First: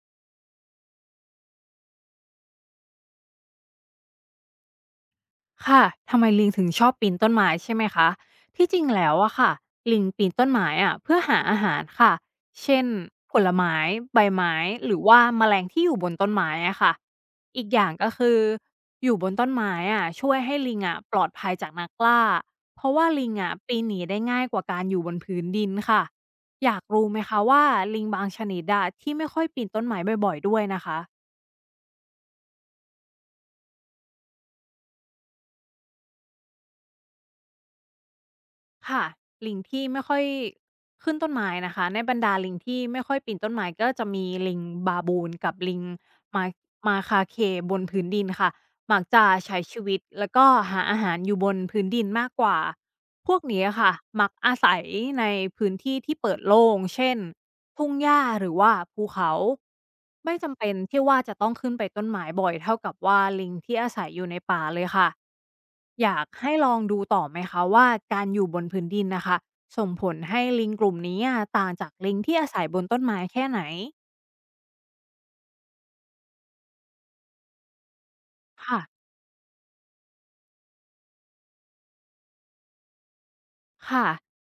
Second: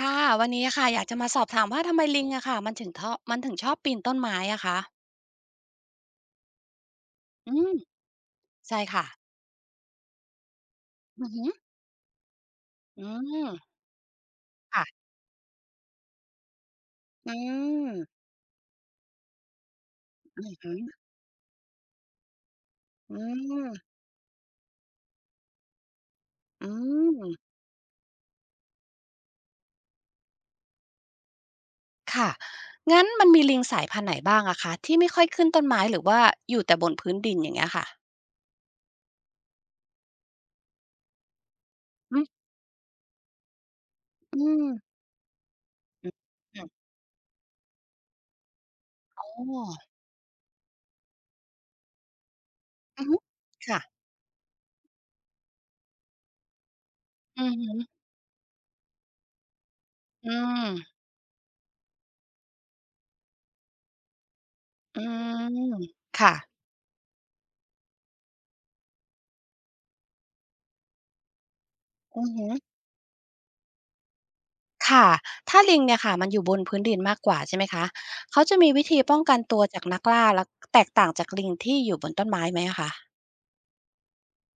ค่ะวันนี้อค่ะอยากจะมาสอบถามว่าทำไมลิงอะค่ะมันถึงมันถึงชอบปีนต้นไม้อะคะค่ะทำไมลิงถึงชอบปีนต้นไม้อืมใช่ไหมคะที่จใช่ริงค่ะแล้วอะค่ะลิงปีนต้นไม้อะเพื่ออือหาหืออาหารค่ะเช่นอืผมลไม้ใบไม้หรือค่ะว่าแมลงที่อยู่บนต้นไม้อะค่ะอือีกอย่ามงก็คืออยู่บนต้นไม้อะช่วยอือให้หืลิองอะปลอดภัยจากนักล่าเพราะว่าอืลิงอะมปีนหนีได้ง่ายกว่าการอยู่บนพื้นดินค่ะ อือยากรู้ไหมคะมว่าลิงบางชนิดอะที่ไม่ค่อยปีนต้นไม้บ่อยๆด้วยนะคะ ค่ะงั้นมันมีลิงสายพันธุ์ไหนบ้างอะคะที่ไม่ค่อยขึ้นต้นไม้หรือว่าอยู่แต่บนพื้นดินอย่างเงี้ยค่ะค่ะลิงที่ไม่ค่อยขึ้นต้นไม้นะคะในบรอืรมดาลิงที่ไม่ค่อยปีนต้นไม้ก็จะมีอืลิงมบาบูนกับลิงอืมมาอืมมาคาเคบนพื้นดินค่ะมักโอ๋จะอใช้ชีวิตแล้วก็หาอาหารอยู่บนพื้นดินมากกว่า อหือพวกนี้ค่ะค่ะมักอาศัยในพื้นที่ที่เปิดโล่งเช่นอือหือทุ่งหญ้าหรือว่าภูเขาอืไม่จำมเป็นที่ว่าจะต้องขึ้นไปต้นไม้บ่อยเท่ากับว่าลิงที่อาศัยอยู่ในป่าเลยอืค่ะมอยากค่ะให้ลองดูต่อไหมคะว่าการอยู่บนพื้นดินนะคะส่งผลให้ลิงกลุ่มนี้อะต่างจากลิงอือที่ฮึ อาศัยบนต้นไม้แค่ไหนค่ะถ้าลิงเนี่ยค่ะมันอยู่บนพื้นดินมากกว่าใช่ไหมคะเขาจะมีค่ะ วิธีป้องกันตัวจากนักล่าและแตกต่างจากลิงที่อยู่บนต้นไม้ไหมอะคะค่ะ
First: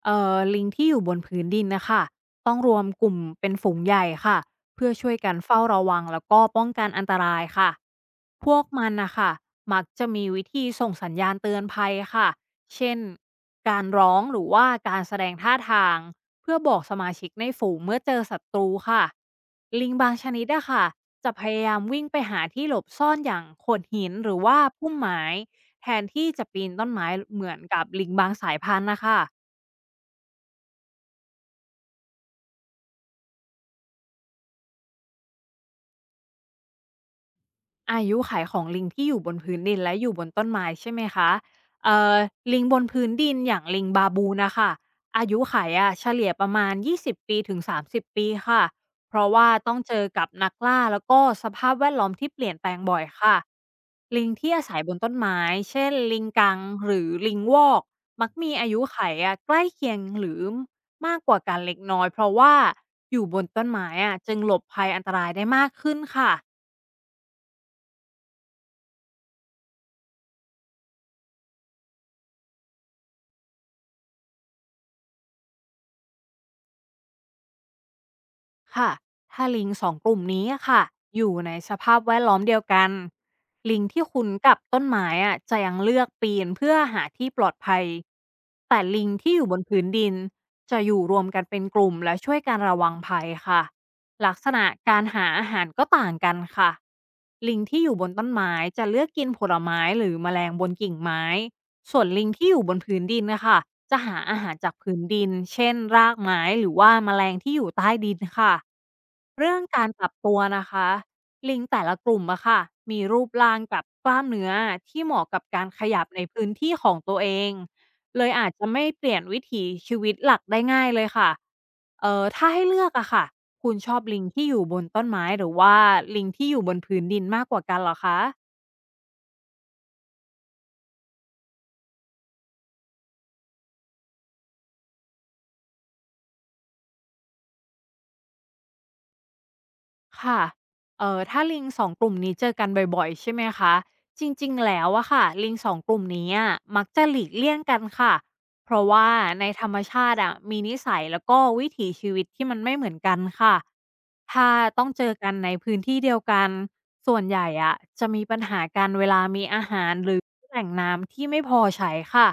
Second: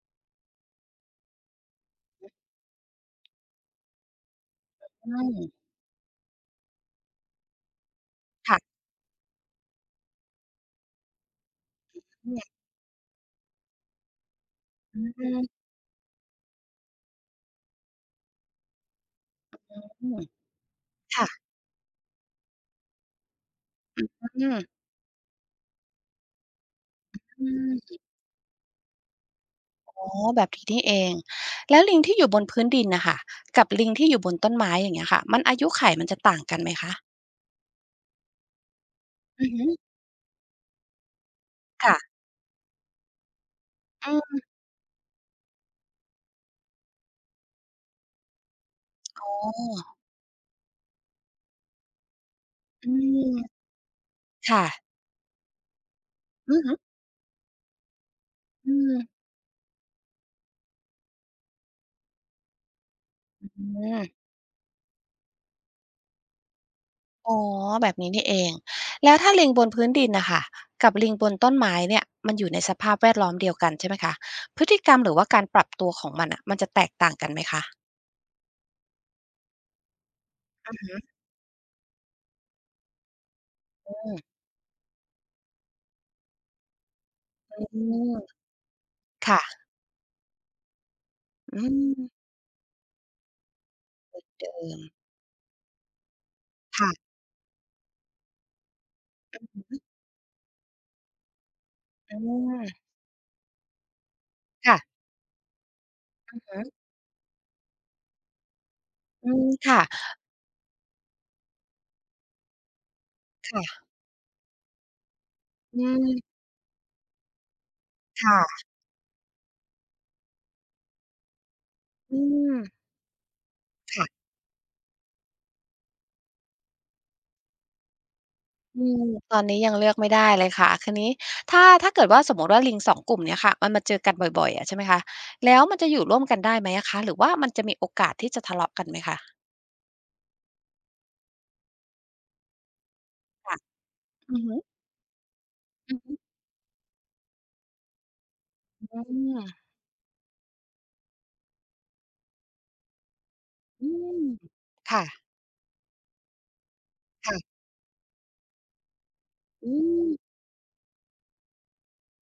ลิงที่อยู่บนพื้นดินนะคะต้องรวมกลุ่มเป็นฝูงใหญ่ค่ะเพื่ออืช่วยกันมเฝ้าระวังแล้วก็ป้องกันอันตรายค่ะพวกค่ะมันนะคะมักจะมีวิธีส่งสัญญาณเตือนภัยค่ะเช่นการร้องหรือว่ากาอืรมแสอืดงมท่าทางเพื่อบอกสมาชิกในฝูงเมื่อเจอศัตรูค่ะลิงอืบางมชนิดอะค่ะค่ะจะพยายามวิ่งไปหาที่หลบซ่อนอย่างโขดหินหรืออืว่ามพุ่มไม้ แทนที่จะปีนต้นไม้เหอืมือนกับมลิงบางสายพันธุ์นะคะ อ๋อแบบนี้นี่เองแล้วลิงที่อยู่บนพื้นดินนะคะกับลิงที่อยู่บนต้นไม้อย่างเงี้ยค่ะมันอายุไขมันจะต่างกันไหมคะอายุขัยของลิงที่อยู่บนอือพื้นดินฮึและอยู่บนต้นไม้ใช่ไหมคะค่ะเอ่อลิงบนพื้นดินอย่างลิงบาอืบูนมนะคะอายุขัยอะเฉลี่ยประมาณ20ปีถึง30ปีค่ะเพอ๋ราะว่าอต้องเจอกับนักล่าแล้วก็สภาพแวดล้อมที่เปลี่ยนแปลงอืบ่อยค่ะมลิงที่อาค่ะศัยบนต้นไม้เช่นลิงกัอืงอฮึหรือลิงวอกมักมีอาอืยุมขัยอะใกล้เคียงหรือมากกว่ากันเล็กน้อยเพราะว่าอยู่บอนต้ืนไม้อะม จึงหลบภัยอันตรายได้มากขึ้นค่ะ อ๋อแบบนี้นี่เองแล้วถ้าลิงบนพื้นดินน่ะค่ะกับลิงบนต้นไม้เนี่ยมันอยู่ในสภาพแวดล้อมเดียวกันใช่ไหมคะพฤติกรรมหรือว่าการปรับตัวของมันน่ะมันจะแตกต่างกันไหมคะค่ะถ้าลิงสองกลุ่มนี้อะอือค่ะฮึอยู่ในสภาพแวดล้อมเดียวกันลิงที่อืมคุ้นกับต้นไม้อะจะยังเลือกปีนเพื่อหาที่ปลอดภัยแต่ลิงที่อค่ะยู่บนพื้นดินจะอยู่รวมกันอืเป็นกลุ่มและมช่วยการระวังภัยค่ะลักษเดิณะมการหาอาหารก็ต่างกันค่ะค่ะลิงที่อยู่บนต้นไม้จะเลือกกินผลไม้หรือแมลงบนกิ่งไม้ ส่วนอืลิงที่อยู่บนมพื้นดินนะค่ะจะหาอาหารจากค่ะพื้นดินเช่นรากอือไม้ฮึหรือว่าแมลงที่อยู่ใต้ดินค่ะอืมเรื่องค่ะการปรับตัวนะคะลิงแต่ละกลุ่มอะค่ะมีรูปร่างกับค่ะกล้ามเนื้อที่เหมาะกับการอืขยับในมพื้นที่ของตัวเองเลยอาจจะค่ะไม่เปลี่ยนวิถีชีวิตหลักได้ง่ายเลยค่ะอืถ้ามให้เลือกอะค่ะคุณชอบลิงค่ะ ที่อยู่บนต้นไม้หรือว่าลิงที่อยู่บนพื้นดินมากกว่ากันเหรอคะ อืมตอนนี้ยังเลือกไม่ได้เลยค่ะคราวนี้ถ้าเกิดว่าสมมุติว่าลิงสองกลุ่มเนี้ยค่ะมันมาเจอกันบ่อยๆอะใช่ไหมคะแล้วมันจะอยู่ร่วมกันได้ไหมอะคะหรือว่ามันจะมีโอกาสที่จะทะเลาะกันไหมคะค่ะถ้าลิงสองกลุ่มนี้เจอกันบ่อยๆ ใช่ไหมค่ะคะ จอือริงฮึๆ แล้วอะค่ะลิงสองกอือลุ่มฮึนี้อะมักจะหลีกเลี่ยงกันค่ะเพราะอืว่ามในธรรมชาติอะมีนิสัยแล้วก็วิถีชีวิตที่มันไม่เหมือนกันค่ะอืมถ้าต้องค่ะเจอกันในพื้นที่เดียวกัน ส่วนใหญ่ค่ะอะจะมีปัญหา อาอืหารมหรือแหล่งน้ำที่ไม่พอใช้ค่ะ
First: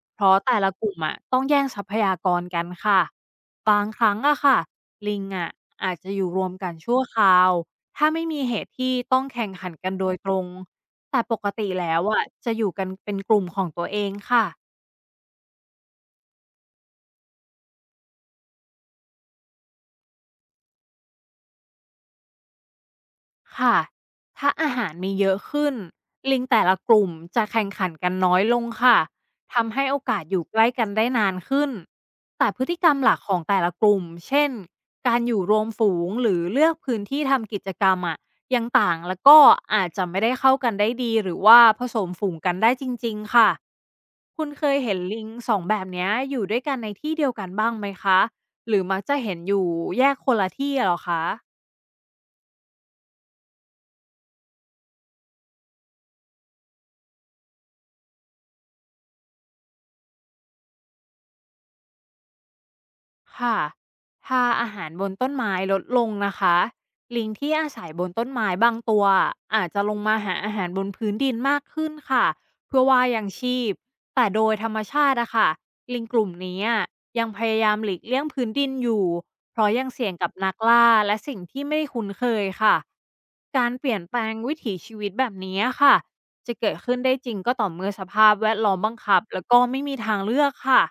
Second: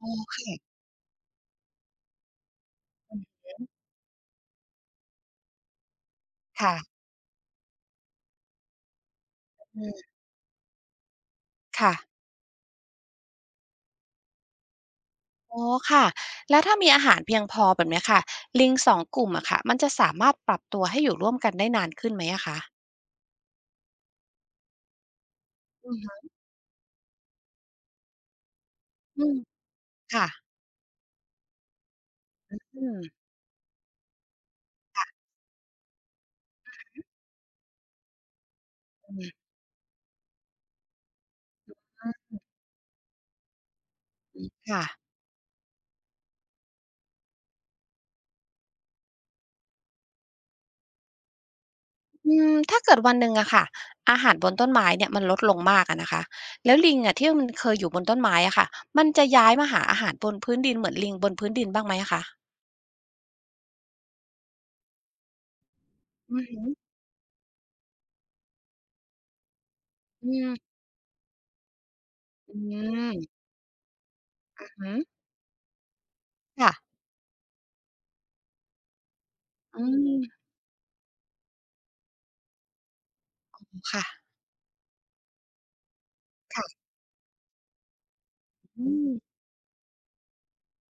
อ๋อเพราะค่ะแต่ละกลุ่มอะต้องแย่งทรัพยากรกันค่ะ อืมบางครั้งอะค่ะลิงอะอาจจะอยู่รวมกัค่ะนชั่วคราว ถ้าไม่มีเหตุที่ต้องแข่งขันอืกันโดมยตรง แต่ปกติค่ะแล้วอะจะอยู่กันเป็นกลุ่มของตัวเองค่ะ อ๋อค่ะแล้วถ้ามีอาหารเพียงพอแบบเนี้ยค่ะลิง2กลุ่มอะค่ะมันจะสามารถปรับตัวให้อยู่ร่วมกันได้นานขึ้นไหมอะคะค่ะถ้าอาหารมีเยอะขึ้นอือฮึลิงแต่ละกลุ่มจะแข่งขันกันน้อยลงค่ะอืมทำให้โอกาค่ะสอยู่ใกล้กันได้นานขึ้นแต่พฤติอืกรรมหลัมกของแต่ละกลุ่มเช่นการอยู่รวมฝูงหรือเลือกพื้นที่ทำกิจกรรมอะยังต่างอือแล้วฮึก็อาจจะไม่ได้เข้ากันได้ดีหรือว่าผสมฝูงกันได้จริงๆค่ะคุณเคยค่ะ เห็นลิงสองแบบเนี้ยอยู่ด้วยกันในที่เดียวกันบ้างไหมคะหรือมักจะเห็นอยู่แยกคนละที่อะเหรอคะ อืมถ้าเกิดวันหนึ่งอะค่ะอาหารบนต้นไม้เนี่ยมันลดลงมากอะนะคะแล้วลิงอะที่มันเคยอยู่บนต้นไม้อะค่ะมันจะย้ายมาหาอาหารบนพื้นดินเหมือนลิงบนพื้นดินบ้างไหมอะคะค่ะถ้าอาหารบนต้นไม้ลดลงนะอือคะ ฮึลิงที่อาศัยบนต้นไม้บางตัวอาจจะลงมาอืหาอาหามรบนพื้นดินมากขึ้นค่ะ อืเพื่อว่ายังมชีพแต่โดยอืธรอรมฮึชาติอะค่ะลิงกลุ่มนี้ค่ะอะยังพยายามหลีกเลี่ยงพื้นดินอยู่เพราะอืยังเสี่ยงกับมนักล่าและสิ่งที่ไม่คุ้นเคยค่ะการเปลี่ยนค่ะแปลงวิถีชีวิตแบบนี้ค่ะ จะเกิดค่ะขึ้นได้จริงก็ต่อเมื่อสภาพแวดล้อมอืบังมคับแล้วก็ไม่มีทางเลือกค่ะ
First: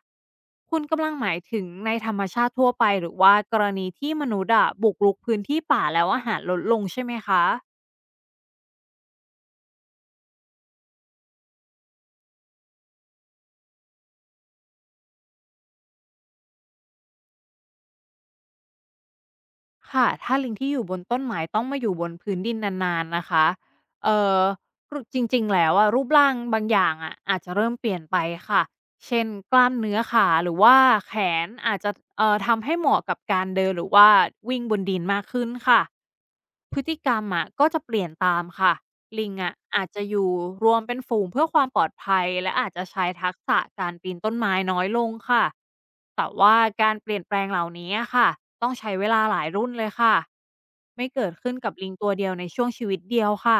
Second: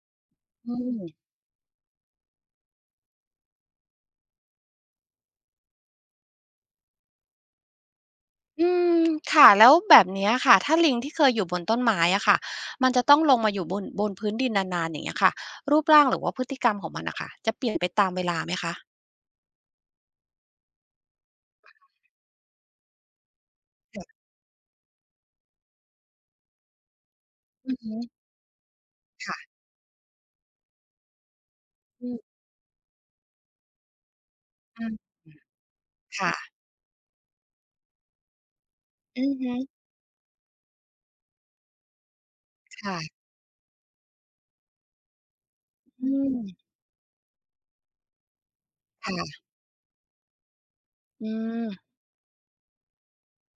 อืคุณมกำลังหมายถึงในธรรมชาติทั่วไปหรือว่ากรณีที่มนุษย์อะบุกรุกพื้นที่ป่าแล้วอาหารลดลงใช่ไหมคะอืมค่ะแล้วแบบเนี้ยค่ะถ้าลิงที่เคยอยู่บนต้นไม้อะค่ะมันจะต้องลงมาอยู่บนพื้นดินนานๆอย่างเงี้ยค่ะรูปร่างหรือว่าพฤติกรรมของมันน่ะค่ะจะเปลี่ยนไปตามเวลาไหมคะค่ะถ้าลิงที่อยู่บนต้นไม้ต้องมาอยู่บนพื้นดินนานๆนะคะค่ะเอ่อรุจริงๆแล้วอะรูปร่างบางอย่างอะอาจจะเริ่อืมอเปฮึลี่ยนไปค่ะเช่นกค่ะล้ามเนื้อขาหรือว่าแขนอาจจะอืม ทำให้เหมาะกับการเดินหรือว่าวิ่งบนดินมากขึ้นค่ะ ค่ะพฤติกรรมอะก็จะเปลี่ยนตามค่ะอืลิองฮึอะอาจจะอยู่รวมเป็นฝูงเพื่อความปลอดภัยและอาจจะใช้ค่ะทักษะการปีนต้นไม้น้อยลงค่ะอืแต่มว่าการเปลี่ยนแปลงเหล่านี้อะค่ะต้องใช้เวลาหค่ะลายรุ่นเลยค่ะไม่อืเกิดขึ้นมกับลิงตัวเดียวในช่วงชีวิตเดียวค่ะ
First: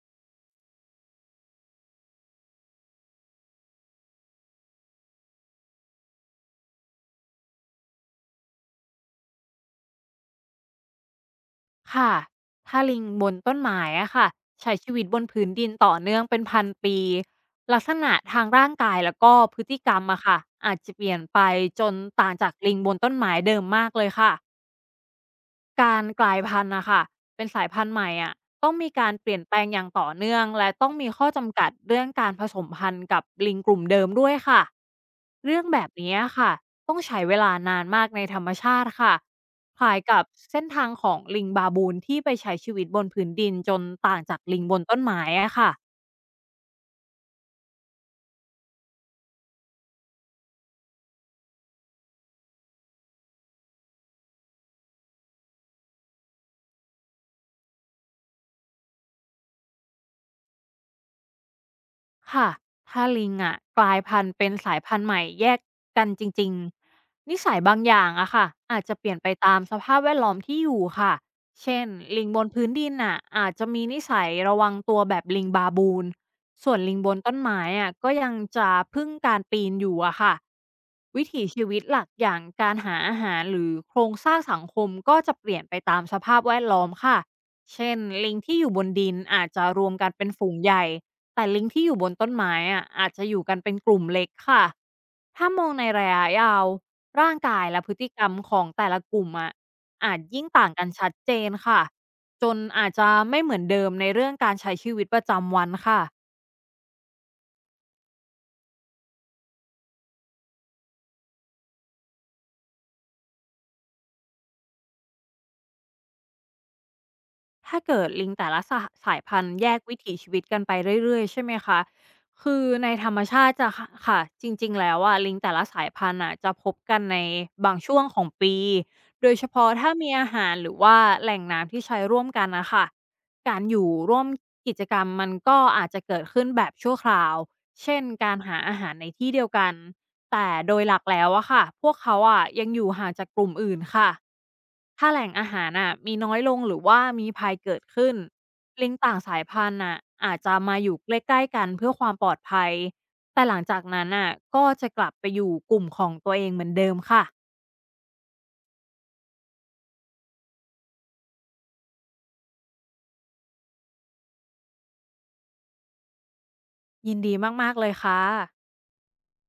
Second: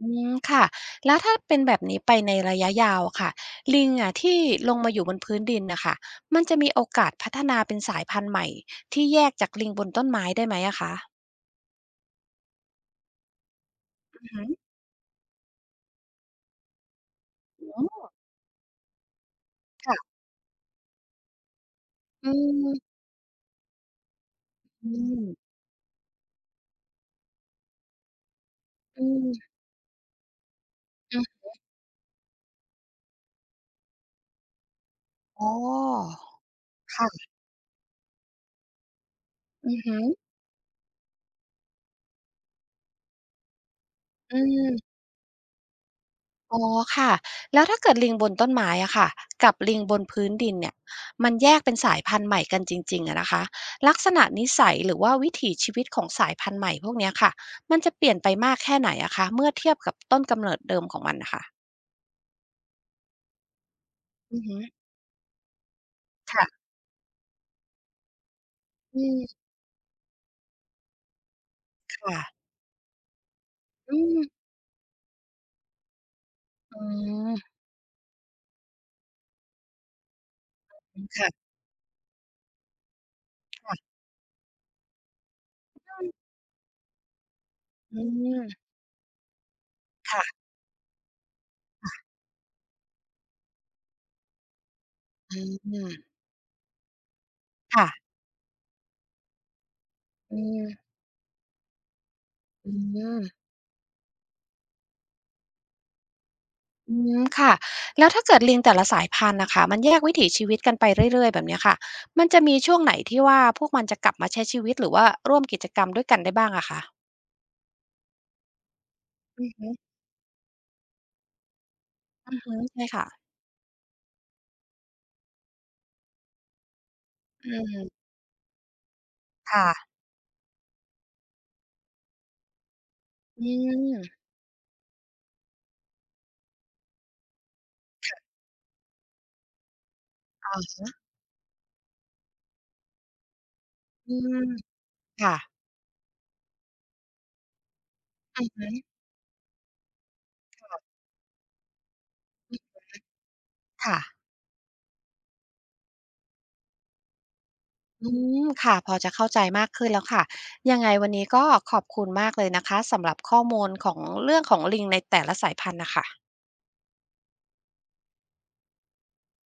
อืมค่ะแล้วถ้าเป็นแบบนี้ไปในระยะยาวอะค่ะลิงอะที่ลงมาอยู่บนพื้นดินน่ะค่ะมันจะมีโอกาสพัฒนาเป็นสายพันธุ์ใหม่ที่แยกจากลิงบนต้นไม้ได้ไหมอะคะค่ะถ้าลิงบนต้นไม้อะอืค่ะอฮึใช้ชีวิตบนพื้นดินต่อเนื่องเป็นพันปีลัอ๋กษอณะทางร่างกายแล้วก็พฤติกรรมค่ะอะค่ะอาจจะเปลี่ยนไปจนอืต่างจากลิงบมนต้นไม้เดิมมากเลยค่ะ อืมการกลายพันธุ์นะคะเป็นสายพันธุ์ใหม่อะต้องมีอืการเปลี่ยนมแปลงอย่างต่อเนื่องและต้องมีอืข้ออจำกัดเรื่องการผสมพันธุ์กับลิงกลุ่มเดิมด้วยค่ะอ๋อเรื่องแบบนี้ค่ะต้องใช้ค่ะเวลานานมากในธรรมชาติค่ะอือคล้าฮึยกับเส้นทางของลิงบาบูนที่ไปใช้ชีวิตบนพื้นดินจนต่างอืจากลิงบนม ต้นไม้อะค่ะ อ๋อค่ะแล้วถ้าเกิดลิงบนต้นไม้อะค่ะกับลิงบนพื้นดินเนี่ยมันแยกเป็นสายพันธุ์ใหม่กันจริงๆอะนะคะลักษณะนิสัยหรือว่าวิถีชีวิตของสายพันธุ์ใหม่พวกเนี้ยค่ะมันจะเปลี่ยนไปมากแค่ไหนอะคะเมื่อเทียบกับต้นกำเนิดเดิมของมันนะค่ะค่ะถ้าลิงอะกลายพันธุ์อือเป็นฮึสายพันธุ์ใหม่แยกกันจริงค่ะๆนิสัยบางอย่างอะค่ะอาจจะอืเปลี่ยนไปมตามสภาพแวดล้อมที่อยู่ค่ะเช่นค่ะลิงบนพื้นดินน่ะอาจจะมีอืนิมสัยระวังตัวแบบลิงบาบูนส่วนอืลิงบนต้นมไม้อะก็ยังจะพึ่งการปีนอยู่อะค่ะวิถีค่ะชีวิตหลักอย่างการหาอาหารหรือค่ะโครงสร้างสังคมก็จะเปลี่ยนไปตามสภาพแวดล้อมค่ะเช่อืนลิงมที่อยู่บนดินอาจจะรวมกันเป็นค่ะฝูงใหญ่ แต่ลิงที่อยู่บนต้นไม้อะอาจจะอยู่กันเป็นกลุ่มเล็กค่ะ อืถ้ามองในมระยะยาวร่างกายและค่ะพฤติกรรมของแต่ละกลุ่มอะอาจอืยิ่งมต่างกันชัดเจนค่ะจนอือาจจะไม่ม เหมือนเดิมในเรื่องการใช้ชีวิตประจำวันค่ะ อืมค่ะแล้วถ้าเกิดลิงแต่ละสายพันธุ์นะคะมันแยกวิถีชีวิตกันไปเรื่อยๆแบบเนี้ยค่ะมันจะมีช่วงไหนที่ว่าพวกมันจะกลับมาใช้ชีวิตหรือว่าร่วมกิจกรรมด้วยกันได้บ้างอะคะถ้าเกิดลิงแต่ละสหสายพัอืนอธุ์แยฮึกวิถีชีวิตกันไปเรื่อยๆใช่ไหมคะ อือฮึคือใช่ในค่ะธรรมชาติจะค่ะคะจริงๆแล้วอะลิงแต่ละสายพันธุ์อ่ะจะพบกันในอืบางช่วมงของปี โดยเฉพาะค่ะถ้ามีอาหารหรือว่าแหล่งน้ำที่ใช้ร่วมกันนะคะอืการอยู่มร่วมกิจกรรมมันก็อาจจะเกิดขึ้นแบบชั่วคราว เช่นการหาอาหารในที่เดียวกันแต่อ๋อโดยหลักแล้วอะค่ะพวกเขาอะยังอยู่ห่างจากกลุ่มอื่นค่ะ อืมถ้าแหล่งค่ะอาหารน่ะมีน้อยลงหรือว่ามีภัยเกิดขึ้นอือฮึลิงต่างสายพันธุ์น่ะอาจจะมาอยู่ใกล้ๆกันเพื่อความปลอดภัยอือแต่หลังจากค่ะนั้นน่ะก็จะกลับไปอยู่กลุ่มของตัวเองเหมือนเดิมค่ะอืมค่ะพอจะเข้าใจมากขึ้นแล้วค่ะยังไงวันนี้ก็ขอบคุณมากเลยนะคะสำหรับข้อมูลของเรื่องของลิงในแต่ละสายพันธุ์น่ะค่ะยินดีมากๆเลยค่ะ